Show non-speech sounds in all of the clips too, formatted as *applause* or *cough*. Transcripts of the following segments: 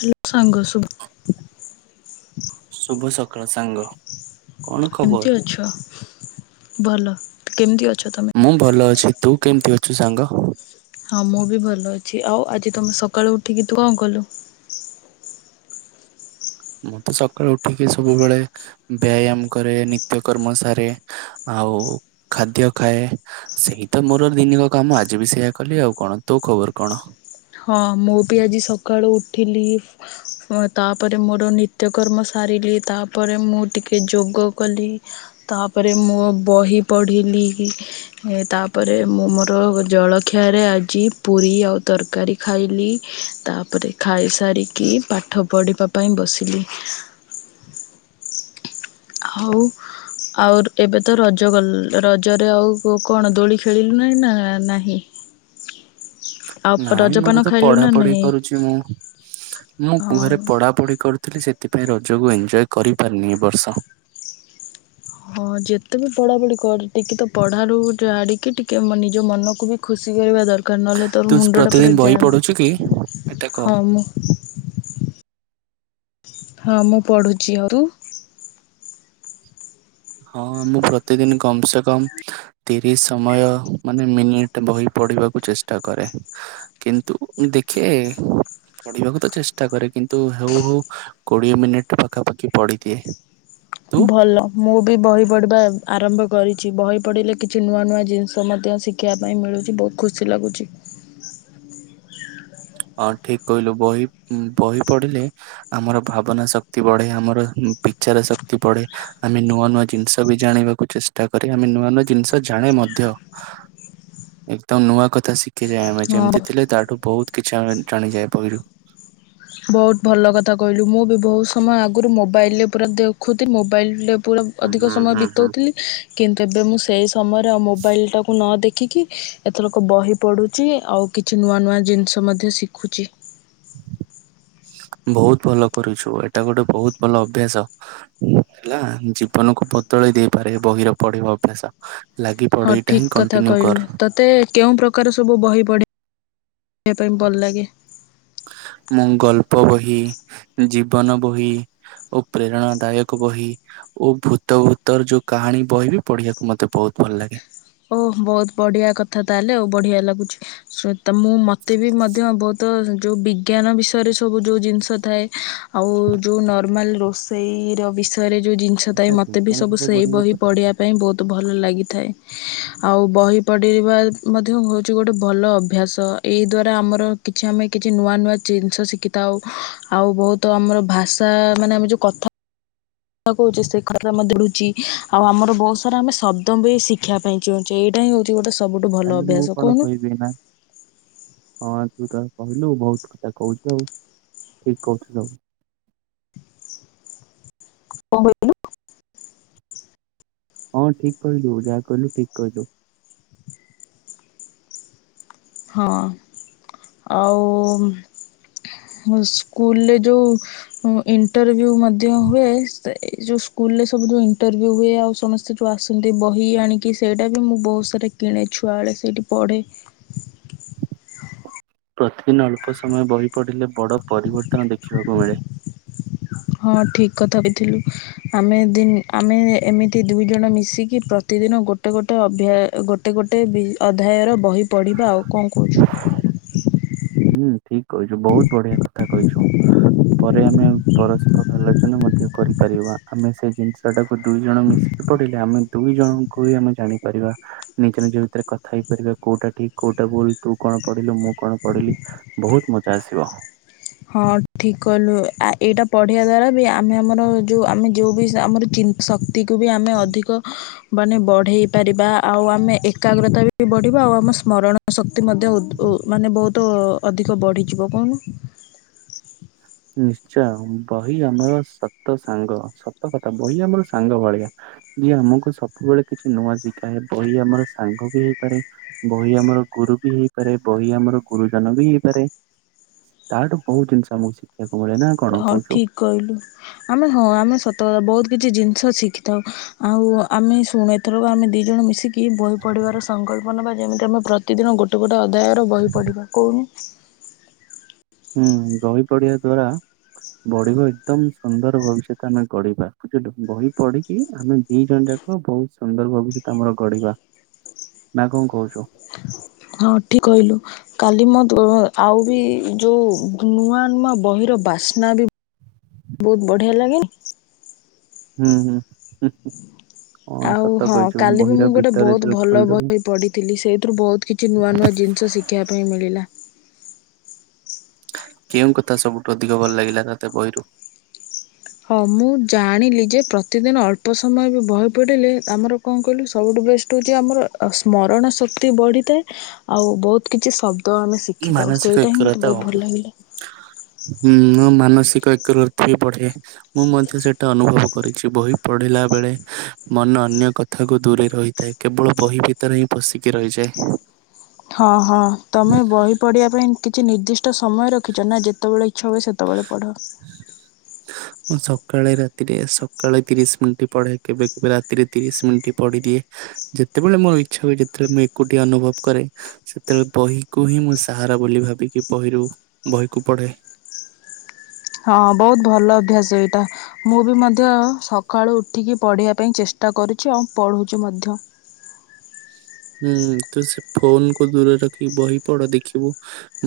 Hello ସାଙ୍ଗ ସୁ ଶୁଭ ସକାଳ ସାଙ୍ଗ। କଣ ଖବର କେମତି ଅଛ ଭଲ କେମିତି ଅଛ ତ ମୁଁ ଭଲ ଅଛି ତୁ କେମିତି ଅଛୁ ସାଙ୍ଗ। ହଁ ମୁଁ ବି ଭଲ ଅଛି ଆଉ ଆଜି ତମେ ସକାଳୁ ଉଠିକି ତୁ କଣ କଲୁ? ମୁଁ ତ ସକାଳୁ ଉଠିକି ସବୁବେଳ ବ୍ୟାୟାମ କରେ ନିତ୍ୟକର୍ମ ସାରେ। ଆଉ ଖାଦ୍ୟ ଖାଏ। ସେଇ ତ ମୋର ଦିନିକ କାମ ଆଜି ବି ସେଇଆ କଲି ଆଉ କଣ ତୋ ଖବର କଣ। ହଁ ମୁଁ ବି ଆଜି ସକାଳୁ ଉଠିଲି ହଁ ତାପରେ ମୋର ନିତ୍ୟକର୍ମ ସାରିଲି ତାପରେ ମୁଁ ଟିକେ ଯୋଗ କଲି। ତାପରେ ମୁଁ ବହି ପଢ଼ିଲି କି ତାପରେ ମୁଁ ମୋର ଜଳଖିଆରେ ଆଜି ପୁରୀ ଆଉ ତରକାରୀ ଖାଇଲି ତାପରେ ଖାଇସାରିକି ପାଠ ପଢ଼ିବା ପାଇଁ ବସିଲି। ହଉ ଆଉ ଏବେ ତ ରଜ ଗଲ ରଜରେ ଆଉ କଣ ଦୋଳି ଖେଳିଲୁ ନାହିଁ ନା ନାହିଁ। ଆଉ ପ ରଜ ମୋରତ ପଢାପଢି କରୁଛି ମୁଁ ମୁଁ ହଁ କୁହରେ ପଢା ପଢି କର ଥିଲି ସେଥିପାଇଁ ରଜକୁ ଏନଜୟ କରିପାରନି ଏ ବର୍ଷ। ହଁ ଯେତେ ବି ପଢ଼ାପଢ଼ି କର ଟିକେ ତ ପଢ଼ାରୁ ଆଡ଼ିକି ଟିକେ ନିଜ ମନକୁ ବି ଖୁସି କରିବା ଦରକାର ନହେଲେ ତୋର ତୁ ମୁଣ୍ଡଟା ପରେ ପ୍ରତିଦିନ ବହି ଯାମ୍ ପଢୁଛୁ କି ଏଇଟା କହ ହଁ ମୁଁ ହଁ ମୁଁ ପଢ଼ୁଛି ଅରୁ ହଁ ମୁଁ ପ୍ରତିଦିନ କମସେ କମ ତିରିଶ ସମୟ ମାନେ ମିନିଟ ବହି ପଢିବାକୁ ଚେଷ୍ଟା କରେ। କିନ୍ତୁ ଦେଖେ ପଢିବାକୁ ତ ଚେଷ୍ଟା କରେ କିନ୍ତୁ ହଉ ହେଉ କୋଡିଏ ମିନିଟ ପାଖାପାଖି ପଢିଦିଏ। ତୁ ଭଲ। ମୁଁ ବି ବହି ପଢ଼ିବା ଆରମ୍ଭ କରିଛି ବହି ପଢ଼ିଲେ କିଛି ନୂଆ ନୂଆ ଜିନିଷ ମଧ୍ୟ ଶିଖ ଖିବା ପାଇଁ ମିଳୁଛି ବହୁତ ଖୁସି ଲାଗୁଛି। ହଁ ଠିକ କହିଲୁ ବହି ବହି ପଢିଲେ ଆମର ଭାବନା ଶକ୍ତି ବଢେ ଆମର ଉଁ ବିଚାର ଶକ୍ତି ବଢେ ଆମେ ନୂଆ ନୂଆ ଜିନିଷ ବି ଜାଣିବା। କୁ ଚେଷ୍ଟା କରେ ଆମେ ନୂଆ ନୂଆ ଜିନିଷ ଜାଣେ ମଧ୍ୟ ଏକଦମ ନୂଆ କଥା ଶିଖ କିରେ ଆମେ ଯେମିତି ହଁ। ଥିଲେ ତାଠୁ ବହୁତ କିଛି ଆମେ ଜାଣିଯାଏ ବହିରୁ ବହୁତ ଭଲ କଥା କହିଲୁ ମୁଁ ବି ବହୁତ ସମୟ ଆଗରୁ ମୋବାଇଲେ ପୁରା ଦେଖୁଥିଲ ମୋବାଇଲେ ପୁରା ହୁଁ ଅଧିକ ସମୟ ହୁଁ ହୁଁ। ବିତଉଥିଲି କିନ୍ତୁ ଏବେ ମୁଁ ସେଇ ସମୟରେ ଆଉ ମୋବାଇଲଟାକୁ ନ ଦେଖିକି ଏଥରକ ବହି ପଢୁଛି ଆଉ କିଛି ନୂଆ ନୂଆ ଜିନିଷ ମଧ୍ୟ ଶିଖୁଛି। ବହୁତ ଭଲ କରୁଛୁ ଏଇଟା ଗୋଟେ ବହୁତ ଭଲ ଅଭ୍ୟାସ ହେଲା ଜୀବନକୁ ବଦଳେଇ ଦେଇପାରେ ବହିର ପଢିବା ଅଭ୍ୟାସ ଲାଗି ପଡ ହଁ ଏଇଟା ହିଁ ଠିକ କଥା କଣ୍ଟିନ୍ୟୁ କର କହିଲୁ ତତେ କେଉଁ ପ୍ରକ ପ୍ରକାର ସବୁ ବହି ପଢେ *inaudible* ପାଇଁ ଭଲ ଲାଗେ। ମୁଁ ଗଳ୍ପ ବହି। ଜୀବନ ବହି। ଓ ପ୍ରେରଣା ଦାୟକ ବହି। ଓ ଭୂତ ଭୂତର ଯୋଉ କାହାଣୀ ବହି ବିି ପଢିବାକୁ ମତେ ବହୁତ ଭଲ ଲାଗେ। ଓ ବହୁତ ବଢିଆ କଥା ତାହେଲେ ଆଉ ବଢିଆ ଲାଗୁଛି ଶୁ ମତେ ବି ମଧ୍ୟ ବହୁତ ତ ଯଉ ବିଜ୍ଞାନ ବିଷୟରେ ସବୁ ଯଉ ଜିନିଷ ଥାଏ ଆଉ ଯଉ ନର୍ମାଲ ରୋ। ସେଇର ବିଷୟରେ ଯେଉଁ ଜିନିଷ ଆଚ୍ଛା ଥାଏ ମୋତେ ବି ବିଜ୍ଞାନ ସବୁ ତତେ ସେଇ ପଢିବାକୁ ବହି ଭଲ ପଢ଼ିବା ଲାଗେ? ପାଇଁ ବହୁତ ଭଲ ଲାଗିଥାଏ। *inaudible* ଆଉ ବହି ପଢ଼ିବା ମଧ୍ୟ ହେଉଛି ଗୋଟେ ଭଲ ଅଭ୍ୟାସ ଏଇ ଦ୍ୱାରା ଆମର କିଛି ଆମେ କିଛି ନୂଆ ନୂଆ ଜିନିଷ ଶିଖିଥାଉ ଆଉ ବହୁତ ଆମର ଭାଷା ମାନେ ଆମେ ଯ କଥା କହୁଛେ ସେ ଖ ଆମେ ଦିଡୁଛି ଆଉ ଆମର ବହୁତ ସାରା ଆମେ ଶବ୍ଦ ବି ଶିଖିବା ପାଇଁ ଚାହୁଛେ ଏଇଟା ହିଁ ହଉଛି ଗୋଟେ ସବୁଠୁ ଭଲ ତାହେଲେ ମୁଁ ଅଭ୍ୟାସ କଉନ। *unintelligible* ହଁ ତୁ ତ କହିଲୁ ବହୁତ କଥା କହୁଛୁ ଆଉ ଠିକ କହୁଥିଲୁ। *inaudible* ହଁ ଠିକ କହିଲୁ ଯାହା କହିଲୁ ଠିକ କହିଲୁ। ହଁ ଆଉ। ସ୍କୁଲରେ ଯେଉଁ ଇଣ୍ଟରଭିୟ୍ୟୁ ମଧ୍ୟ ହୁଏ। ଯୋଉ ସ୍କୁଲରେ ସବୁ ଯଉ ଇଣ୍ଟରଭିୟ୍ୟୁ ହୁଏ ଆଉ ସମ ସେ ଯୋଉ ଆସନ୍ତି ବହି ଆଣିକି ସେଇଟା ବି ମୁଁ ବହୁତ ସାରା କିଣେ ଛୁଆ ବେଳେ ସେଇଠି ପଢେ। ପ୍ରତିଦିନ ଅଳ୍ପ ସମୟ ବହି ପଡ଼ିଲେ ବଡ଼ ପରିବର୍ତ୍ତନ ଦେଖିବାକୁ ମିଳେ। ହଁ ଠିକ କଥା ବି ଥିଲୁ। ଆମେ ଦି ଆମେ ଏମିତି ଦୁଇ ଜଣ ମିଶିକି ପ୍ରତିଦିନ ଗୋଟେ ଗୋଟେ ଅଭ୍ୟା ଗୋତେ ଗୋଟେ ବି ଅଧ୍ୟାୟର ବହି ପଢ଼ିବା ଆଉ କଣ କହୁଛୁ? ହୁଁ ଠିକ କହିଛୁ ବହୁତ ବଢିଆ କଥା କହିଛୁ। ପରେ ଆମେ ପରସ୍ପର ଆଲୋଚନା ମଧ୍ୟ କରିପାରିବା ଆମେ ସେ ଜିନିଷ ଟାକୁ ଦୁଇ ଜଣ ମିଶି ପଢିଲେ ଆମେ ଦୁଇ ଜଣଙ୍କୁ ହି ଆମେ ଜାଣିପାରିବା। ନିଜ ନିଜ ଭିତରେ କଥା ହେଇପାରିବା କୋଉଟା ଠିକ କୋଉଟା ଭୁଲ। ତୁ କଣ ପଢିଲୁ ମୁ କଣ ପଢିଲି। ବହୁତ ମଜା ଆସିବ। ହଁ ଠିକ କଲୁ ଆ ଏଇଟା ପଢିବା ଦ୍ଵାରା ବି ଆମେ ଆମର ଯୋଉ ଆମେ ଯୋଉ ବି ଆମର ଚି ଶକ୍ତିକୁ ବି ଆମେ ଅଧିକ ମାନେ ବଢେଇ ପାରିବା ଆଉ ଆମେ ଏକାଗ୍ରତା ବି ବଢିବା ଆଉ ଆମ ସ୍ମରଣ ଶକ୍ତି ମଧ୍ୟ ଉତ୍ ମାନେ ବହୁତ ଅଧିକ ବଢିଯିବ କଣ ନିଶ୍ଚୟ ବହି ଆମର ସତ ସାଙ୍ଗ ସତ କଥା ବହି ଆମର ସାଙ୍ଗ ଭଳିଆ। ଯିଏ ଆମକୁ ସବୁବେଳେ କିଛି ନୂଆ ଶିଖାଏ ବହି ଆମର ସାଙ୍ଗ ବି ହେଇପାରେ, ବହି ଆମର ଗୁରୁ ବି ହେଇପାରେ ବହି ଆମର ଗୁରୁଜନ ବି ହେଇପାରେ। ତାଠୁ ବହୁତ ଜିନିଷ ଆକୁ ଶିଖିବାକୁ ମିଳେ ନା କଣ ହଁ କହୁଛୁ? ଠିକ୍ କହିଲୁ ଆମେ ହଁ ଆମେ ସତ କଥା ବହୁତ କିଛି ଜିନିଷ ଶିଖିଥାଉ ଆଉ ଆମେ ଶୁଣେ ଏଥିର ଆମେ ଦି ଜଣ ମିଶିକି ବହି ପଢ଼ିବାର ସଂକଳ୍ପ ନେବା ଯେମିତି ଆମେ ପ୍ରତିଦିନ ଗୋଟେ ଗଟେ ଗୋଟେ ଅଦାୟର ବହି ପଡ଼ିବା କଉ ହୁଁ ବହି ପଢିବା ଦ୍ଵାରା ବଢିବ ଏକଦମ ସୁନ୍ଦର ଭବିଷ୍ୟତ ଆମେ ଗଢିବା ବୁଝିଲୁ ବହି ପଢିକି ଆମେ ଦି ଜଣ ଯାକ ବହୁତ ସୁନ୍ଦର ଭବିସ୍ୟତ ଆମର ଗଢିବା ନା କଣ କହୁଛୁ? ହଁ ଠିକ କହିଲୁ। କାଲି ମ ଆଉ ବି ଯୋଉ ନୂଆ ନୂଆ ବହିର ବାସ୍ନା ବି ବହୁତ ବଢିଆ ଲାଗେନି? ହୁଁ ହୁଁ ଆଉ ସତ ହଁ କହିଛୁ କାଲି ବି ବହିର ମୁଁ ଗୋଟେ ଭିତରେ ବହୁତ ଯେତେବେଳେ ଭଲ ଖୋଲିଦବୁ ବହି ପଢ଼ିଥିଲି ସେଇଥିରୁ ବହୁତ କିଛି ନୂଆ ନୂଆ ଜିନିଷ ଶିଖି ଶୀଖିବା ପାଇଁ ମିଳିଲା କେଉଁ କଥା ସବୁଠୁ ଅଧିକ ଭଲ ଲାଗିଲା ତତେ ବହିରୁ ହଁ ମୁଁ ଜାଣିଲି ଯେ ପ୍ରତିଦିନ ଅଳ୍ପ ସମୟ ବି ବହି ପଡ଼ିଲେ ଆମର କଣ କହିଲୁ ସବୁଠୁ ବେଷ୍ଟ ହେଉଛି ଆମର ସ୍ମରଣ ଶକ୍ତି ବଢ଼ିଥାଏ ଆଉ ବହୁତ କିଛି ଶବ୍ଦ ଆମେ ଶିଖିଥାଉ ମାନସିକ ସେଇଟା ହିଁ ମତେ ଏକରତା ଆଉ ବହୁତ ଭଲ ଲାଗିଲା ହୁଁ ମାନସିକ ଏକତ ବି ବଢେ। ମୁଁ ମଧ୍ୟ ସେଇଟା ଅନୁଭବ କରିଛି ବହି ପଢ଼ିଲା ବେଳେ ମନ ଅନ୍ୟ କଥାକୁ ଦୂରେଇ ରହିଥାଏ କେବଳ ବହି ଭିତରେ ହିଁ ପଶିକି ରହିଯାଏ। ହଁ ହଁ ତମେ ବହି ପଢିବା ପାଇଁ କିଛି ନିର୍ଦ୍ଦିଷ୍ଟ ସମୟ ରଖିଛ ନା ଯେତେବେଳେ ଇଚ୍ଛା ହୁଏ ସେତେବେଳେ ପଢ଼। ମୁଁ ସକାଳେ ରାତିରେ ସକାଳେ ତିରିଶ ମିନିଟ ପଢେ କେବେ କେବେ ରାତିରେ ତିରିଶ ମିନିଟ୍ ପଢିଦିଏ। ଯେତେବେଳେ ମୋ ଇଛା ହୁଏ ଯେତେବେଳେ ମୁଁ ଏକୁଟିଆ ଅନୁଭବ କରେ। ସେତେବେଳେ ବହିକୁ ହିଁ ମୁଁ ସାହାରା ବୋଲି ଭାବିକି ବହିରୁ ବହିକୁ ପଢେ। ହଁ ବହୁତ ଭଲ ଅଭ୍ୟାସ ଏଇଟା। ମୁଁ ବି ମଧ୍ୟ ସକାଳୁ ଉଠିକି ପଢ଼ିବା ପାଇଁ ଚେଷ୍ଟା କରୁଛି ଆଉ ପଢ଼ୁଛି ମଧ୍ୟ। ହୁଁ ତୁ ସେ ଫୋନକୁୁ ଦୂରରେ ରଖିକି ବହି ପଢ ଦେଖିବୁ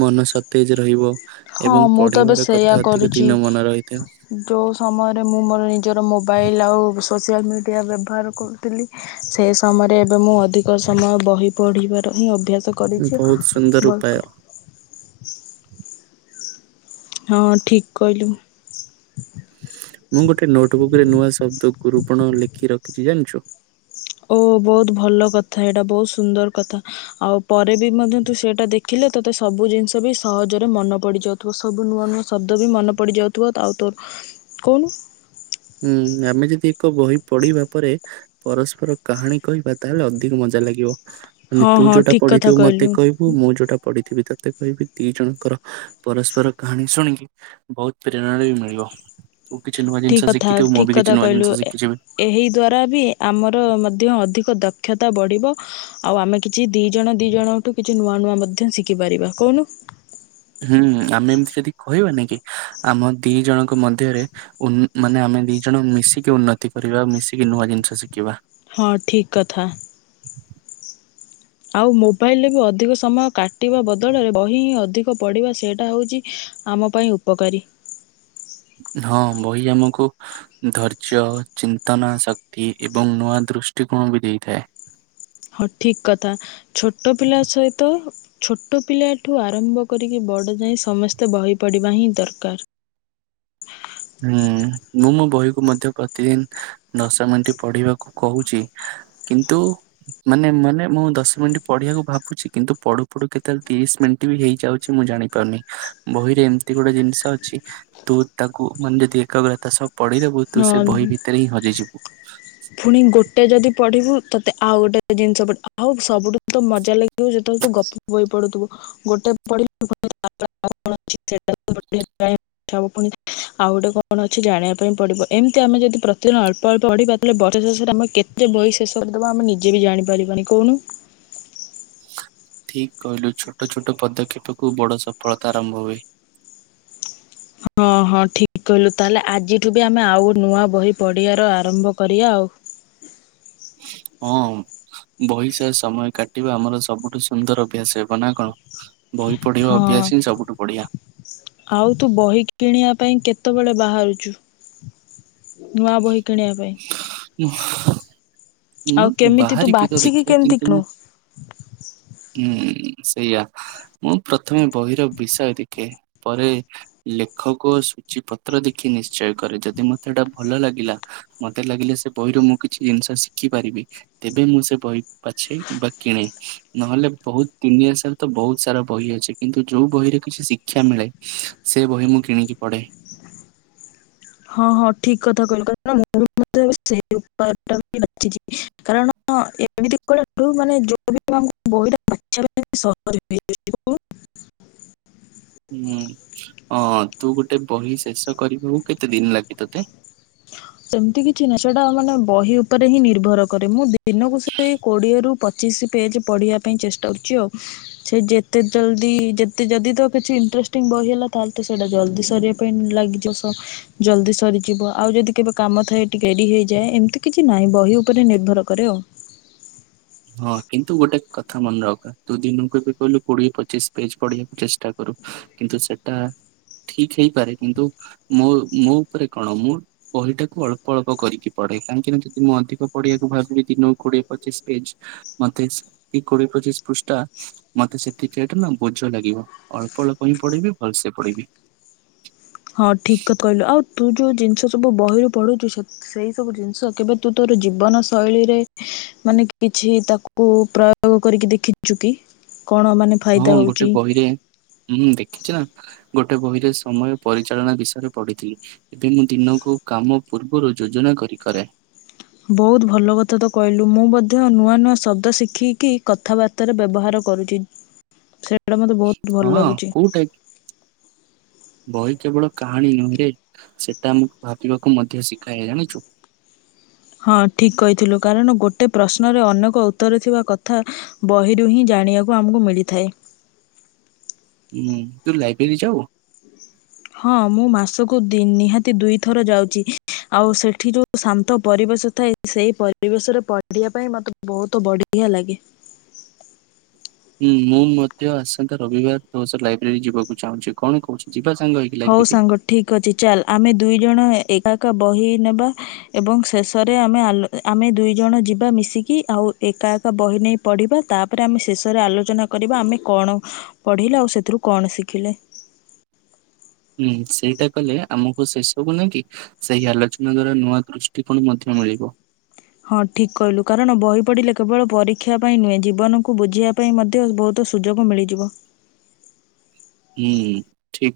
ମନ ସତେଜ ରହିବ। ହଁ ଏବଂ ମୁଁ ତ ପଢିବାର କଥା ଅଧିକ ଦିନ ମନେ ରହିଥାଏ। ଯେଉଁ ସମୟରେ ମୁଁ ମୋର ନିଜର ମୋବାଇଲ ଆଉ ସୋସିଆଲ ମିଡ଼ିଆ ବ୍ୟବହାର କରୁଥିଲି ସେ ସମୟରେ ଏବେ ମୁଁ ଅଧିକ ସମୟ ବହି ପଢ଼ିବାର ହିଁ ଅଭ୍ୟାସ କରିଛି ବହୁତ ସୁନ୍ଦର ଉପାୟ ବହିକୁ ହଁ ଠିକ୍ କହିଲୁ। ମୁଁ ଗୋଟେ ନୋଟବୁକ୍ ରେ ନୂଆ ଶବ୍ଦ ଗୁରୁପଣ ଲେଖି ରଖିଛି ଜାଣିଛୁ। ଓ ବହୁତ ଭଲ କଥା ଏଇଟା ବହୁତ ସୁନ୍ଦର କଥା। ଆଉ ପରେ ବି ମଧ୍ୟ ତୁ ସେଇଟା ଦେଖିଲେ ତୋତେ ସବୁ ଜିନିଷ ବି ସହଜରେ ମନେ ପଡିଯିବ। ସବୁ ନୂଆ ନୂଆ ଶବ୍ଦ ବି ମନେ ପଡିଯାଉଥିବ ଆଉ ତୋର କଣ? ହୁଁ ଆମେ ଯଦି ଏକ ବହି ପଢିବା ପରେ ପରସ୍ପର କାହାଣୀ କହିବା ତାହେଲେ ଅଧିକ ମଜା ଲାଗିବ ମାନେ ହଁ ତୁ ହଁ ଯୋଉଟା ଠିକ୍ କଥା ପଢିଥିବୁ ମତେ କହିଲୁ କହିବୁ ମୁଁ ଯୋଉଟା ପଢିଥିବି ତତେ କହିବି ଦି ଜଣଙ୍କର ପରସ୍ପର କାହାଣୀ ଶୁଣିକି ବହୁତ ପ୍ରେରଣା ବି ମିଳିବ ତୁ କିଛି ନୂଆ ଠିକ୍ ଜିନିଷ କଥା ଶିଖିଥିବୁ ମୁଁ ଠିକ୍ ବି କଥା କିଛି ନୂଆ କହିଲୁ ଜିନିଷ ଏ- ଶିଖିଯିବି। ଏହି ଦ୍ୱାରା ବି ଆମର ମଧ୍ୟ ଅଧିକ ଦକ୍ଷତା ବଢ଼ିବ। ଆଉ ଆମେ କିଛି ଦି ଜଣ ଦି ଜଣଠୁ କିଛି ନୂଆ ନୂଆ ମଧ୍ୟ ଶିଖିପାରିବା କହୁନୁ। ହୁଁ ଆମେ ଏମିତି ଯଦି କହିବାନିକି ଆମ ଦି ଜଣଙ୍କ ମଧ୍ୟରେ ମାନେ ଆମେ ଦି ଜଣ ମିଶିକି ଉନ୍ନତି କରିବା ମିଶିକି ନୂଆ ଜିନିଷ ଶିଖିବା। ହଁ ଠିକ୍ କଥା। ଆଉ ମୋବାଇଲରେ ବି ଅଧିକ ସମୟ କାଟିବା ବଦଳରେ ବହି ଅଧିକ ପଡ଼ିବା ସେଇଟା ହେଉଛି ଆମ ପାଇଁ ଉପକାରୀ।। ହଁ ବହି ଆମକୁ ଧୈର୍ଯ୍ୟ ଚିନ୍ତନା ଶକ୍ତି ଏବଂ ନୂଆ ଦୃଷ୍ଟିକୋଣ ବି ଦେଇଥାଏ। ହଁ ଠିକ୍ କଥା, ଛୋଟ ପିଲା ସହିତ ଛୋଟ ପିଲାଠୁ ଆରମ୍ଭ କରିକି ବଡ଼ ଯାଏ ସମସ୍ତେ ବହି ପଢ଼ିବା ହିଁ ଦରକାର। ହୁଁ ମୁଁ ମୋ ବହିକୁ ମଧ୍ୟ ପ୍ରତିଦିନ ଦଶ ମିନିଟ୍ ପଢିବ ପାଇଁ କହୁଚି। କିନ୍ତୁ, ମାନେ, ମାନେ ମୁଁ ଦଶ ମିନିଟ୍ ପଢିବାକୁ ଭାବୁଛି କିନ୍ତୁ ପଢୁ ପଢୁ କେତେବେଳେ ତିରିଶ ମିନିଟ୍ ବି ହେଇଯାଉଛି ମୁଁ ଜାଣି ଉନି ବହିରେ ଏମିତି ଗୋଟେ ଜିନିଷ ଅଛି। ତୁ ତାକୁ ମାନେ ଯଦି ଏକଗ୍ରତା ସହ ପଢିଦବୁ ତୁ ସେ ହଁ ବହି ଭିତରେ ହିଁ ହଜିଯିବୁ। ପୁଣି ଗୋଟେ ଯଦି ପଢିବୁ ତତେ ଆଉ ଗୋଟେ ଜିନିଷ, ଆଉ ସବୁଠୁ ତ ମଜା ଲାଗିବ ଯେତେବେଳେ ତୁ ଗପ ବହି ପଢୁଥିବୁ, ଗୋଟେ ପଢ *unintelligible* ଅଟା *unintelligible* ଆଉ ଗୋଟେ କଣ ଅଛି ଜାଣିବା ପାଇଁ। ପଡ଼ିବ ଏମିତି ଆମେ ଯଦି ପ୍ରତିଦିନ ଅଳ୍ପ ଅଳ୍ପ ପଢିବା, ତାେ ବର୍ଷ ଶେଷରେ ଆମେ କେତେ ବହିଶେଷ କରିଦେବା। ଆମେ ନିଜେ ଯିଏ ବି ଜାଣିପାରିବନି କହୁନୁ। ଠିକ କହିଲୁ, ଛୋଟ ଛୋଟ ପଦକ୍ଷେପ ରୁ ବଡ ସଫଳତା ଆରମ୍ଭ ହୁଏ। ହଁ, ହଁ ଠିକ କହିଲୁ, ତାହେଲେ ଆଜିଠୁ ବି ଆମେ ଆଉ ନୂଆ ବହି ପଢିବାର ଆରମ୍ଭ କରିବା ଆଉ। ହଁ, ବହି ସହ ସମୟ କାଟିବା ଆମର ସବୁଠୁ ସୁନ୍ଦର ଅଭ୍ୟାସ ହେବ ନା କଣ? ବହି ପଢିବା ହଁ ଅଭ୍ୟାସ ହିଁ ସବୁଠୁ ବଢିଆ। ଆଉ, ତୁ ବହି କିଣିବା ପାଇଁ କେତେବେଳେ ବାହାରୁଛୁ? ନୂଆ ବହି କିଣିବା ପାଇଁ। ମୁଁ ଆଉ କେମିତି, ତୁ ବାହାରିବି ତ ବାଛି କିି କେମିତି କିଣୁ? ହୁଁ, ସେଇଆ ମୁଁ ପ୍ରଥମେ ବହିର ବିଷୟ ଦେଖେ। ପରେ ଲେଖକ ସୂଚୀ ପତ୍ର ଦେଖି ନିଶ୍ଚୟ କରେ? ଯଦି ମତେ ଏଟା ଭଲ ଲାଗିଲା ମତେ ଲାଗିଲା ସେ ବହିରୁ ମୁଁ କିଛି ଜିନିଷ ଶିଖି ପାରିବି। ତେବେ ମୁଁ ସେ ବହି ପଛେଇ ବା କିଣେ ନହେଲେ ବୋହୁତ ତିନି ଦୁନିଆ ରେ ତ ହୁତ ସାରା ବହି ଅଛି। କିନ୍ତୁ ଯଉ ବହିରେ କିଛି ଶିକ୍ଷା ମିଳେ, ସେ ବହି ମୁଁ କିଣିକି ପଢ଼େ। ହଁ, ହଁ ଠିକ କଥା କହିଲ, *inaudible* କ ମୁୋ ସେ ଉପାୟ ଟା ବି ବାଛି କାରଣ ଏମିତି କଳୁ ମାନେ ଯୋଉ ଆମ ବହିଟା ମାଛିବା ସହଜ କହୁନୁ ହୁଁ ଅ ତୁ ଗୋଟେ ବହି ଶେଷ କରିବାକୁ କେତେ ଦିନ ଲାଗେ ତତେ? ସେମିତି କିଛି ନାହିଁ, ସେଟା ମାନେ ବହି ଉପରେ ହିଁ ନିର୍ଭର କରେ। ମୁଁ ଦିନକୁ ସେ କୋଡିଏରୁ ପଚିଶ ପେଜ୍ ପଢ଼ିବା ପାଇଁ ଚେଷ୍ଟା କରୁଚି ଆଉ। ସେ ଯେତେ ଜଲଦି ଯେତେ ଯଦି ତ କିଛି ଇଣ୍ଟରେଷ୍ଟିଂ ବହି ହେଲା ତାହେଲେ ତ ସେଇଟା ଜଲଦି ସରିବା ପେନ୍ ଲାଗିଯିବ ସବ ଜଲଦି ସରିଯିବ। ଆଉ ଯଦି କେବେ କାମ ଥାଏ କିଟେ ଡେରି ହେଇଯାଏ, ଏମିତି କିଛି ନାହିଁ ବହି ଉପରେ ନିର୍ଭର କରେ ଆଉ। ହଁ, କିନ୍ତୁ ଗୋଟେ କଥା ମନେ ରଖ। ତୁ ଦିନକୁ ଏବେ କହିଲୁ କୋଡିଏ ପଚିଶ ପେଜ ପଢିବାକୁ ଚେଷ୍ଟା କର କିନ୍ତୁ ସେଟା ଠିକ ହେଇପାରେ, କିନ୍ତୁ ମୋ ମୋ ଉପରେ କଣ? ମୁଁ ବହିଟାକୁ ଅଳ୍ପ ଅଳ୍ପ କରିକି ପଢେ। କାହିଁକି ନା ଯଦି ମୁଁ, ଅଧିକ ପଢିବାକୁ ଭାବିବି ଦିନକୁ କୋଡିଏ ପଚିଶ ପେଜ ମତେ, ଏଇ କୋଡ଼ିଏ ପଚିଶ ପୃଷ୍ଠା ମତେ ସେତିି ଏଟା ନା ବୋଝ ଲାଗିବ, ଅଳ୍ପ ଅଳ୍ପ ହିଁ ପଢିବି ଭଲସେ ପଢିବି। *unintelligible* ହଁ ଠିକ ତ କହିଲୁ, ଆଉ ତୁ ଯୋଉ ଜିନିଷ ସବୁ ବହିରୁ ପଢ଼ୁ ସେଇ ସବୁ ଜିନିଷ କେବେ ତୁ ତୋର ଜୀବନ ଶୈଳୀରେ ମାନେ କିଛି ତାକୁ ପ୍ରୟୋଗ କରିକି ଦେଖିଛୁ କି? କଣ ମାନେ ଫାଇଦା ହଁ, ଗୋଟେ ହଉଛି ବହିରେ ହୁଁ ଦେଖିଛି ନା, ଗୋଟେ ବହିରେ ସମୟ ପରିଚାଳନା ବିଷୟରେ ପଢିଥିଲି। ଏବେ ମୁଁ ଦିନକୁ କାମ ପୂର୍ବରୁ ଯୋଜନା କରି କରେ। ବହୁତ ଭଲ କଥା ତ କହିଲୁ, ମୁଁ ମଧ୍ୟ ନୂଆ ନୂଆ ଶବ୍ଦ ଶିଖିକି କଥାବାର୍ତ୍ତା ହାତରେ ବ୍ୟବହାର କରୁଚି ସେଇଟା ମତେ ବୋହୁତ ଭଲ ହଁ ଲାଗୁଛି। କୋଉଟା କି? ବହି କେବଳ କାହାଣୀ ନୁହେଁ ରେ ସେଟା ଆମକୁ ଭାବିବାକୁ ମଧ୍ୟ ଶିଖାଏ ଜାଣିଛୁ। ହଁ ଠିକ କହିଥିଲୁ, କାରଣ ଗୋଟେ ପ୍ରଶ୍ନରେ ଅନେକ ଉତ୍ତର ଥିବା କଥା ବହିରୁ ହିଁ ଜାଣିବାକୁ ଆମକୁ ମିଳିଥାଏ। ହୁଁ ତୁ ଲାଇବ୍ରେରୀ ଯାଉ? ହଁ ମୁଁ ମାସକୁ ଦି ନିହାତି ଦୁଇଥର ଯାଉଛି। ଆଉ ସେଠି ଯୋଉ ଶାନ୍ତ ପରିବେଶ ଥାଏ ସେଇ ପରିବେଶରେ ପଢିବା ପାଇଁ ମତେ ବହୁତ ବଢିଆ ଲାଗେ। ହୁଁ ମୁଁ ମଧ୍ୟ ଆସନ୍ତା ରବିବାର ତୋ ସହ ଲାଇବ୍ରେରୀ ଯିବାକୁ ଚାହୁଁଛି, କଣ କହୁଛୁ ଯିବା ସାଙ୍ଗ ହେଇ ହଉ ସାଙ୍ଗ ଠିକ ଅଛି ଚାଲ ଆମେ ଦୁଇ ଜଣ ଏ ଏକା ଏକ ବହି ନେବା ଏବଂ ଶେଷରେ ଆମେ ଆଲୋ ଆମେ ଦୁଇ ଜଣ ଯିବା ମିଶିକି ଆଉ ଏକା ଏକା ବହି ନେଇ ପଢ଼ିବା ତାପରେ ଆମେ ଶେଷରେ ଆଲୋଚନା କରିବା ଆମେ କଣ ପଢ଼ିଲେ ଆଉ ସେଥିରୁ କଣ ଶିଖିଲେ। ହୁଁ ସେଇଟା କଲେ ଆମକୁ ସେ ସବୁ ନାଇଁ କି ସେହି ଆଲୋଚନା ଦ୍ଵାରା ନୂଆ ଦୃଷ୍ଟିକୋଣ ମଧ୍ୟ ମିଳିବ। ହଁ ଠିକ କହିଲୁ କାରଣ ବହି ପଢ଼ିଲେ କେବଳ ପରୀକ୍ଷା ପାଇଁ ନୁହେଁ ଜୀବନକୁ ବୁଝିବା ପାଇଁ ମଧ୍ୟ ବହୁତ ସ ସୁଯୋଗ ମିଳିଯିବ। ହୁଁ। ଠିକ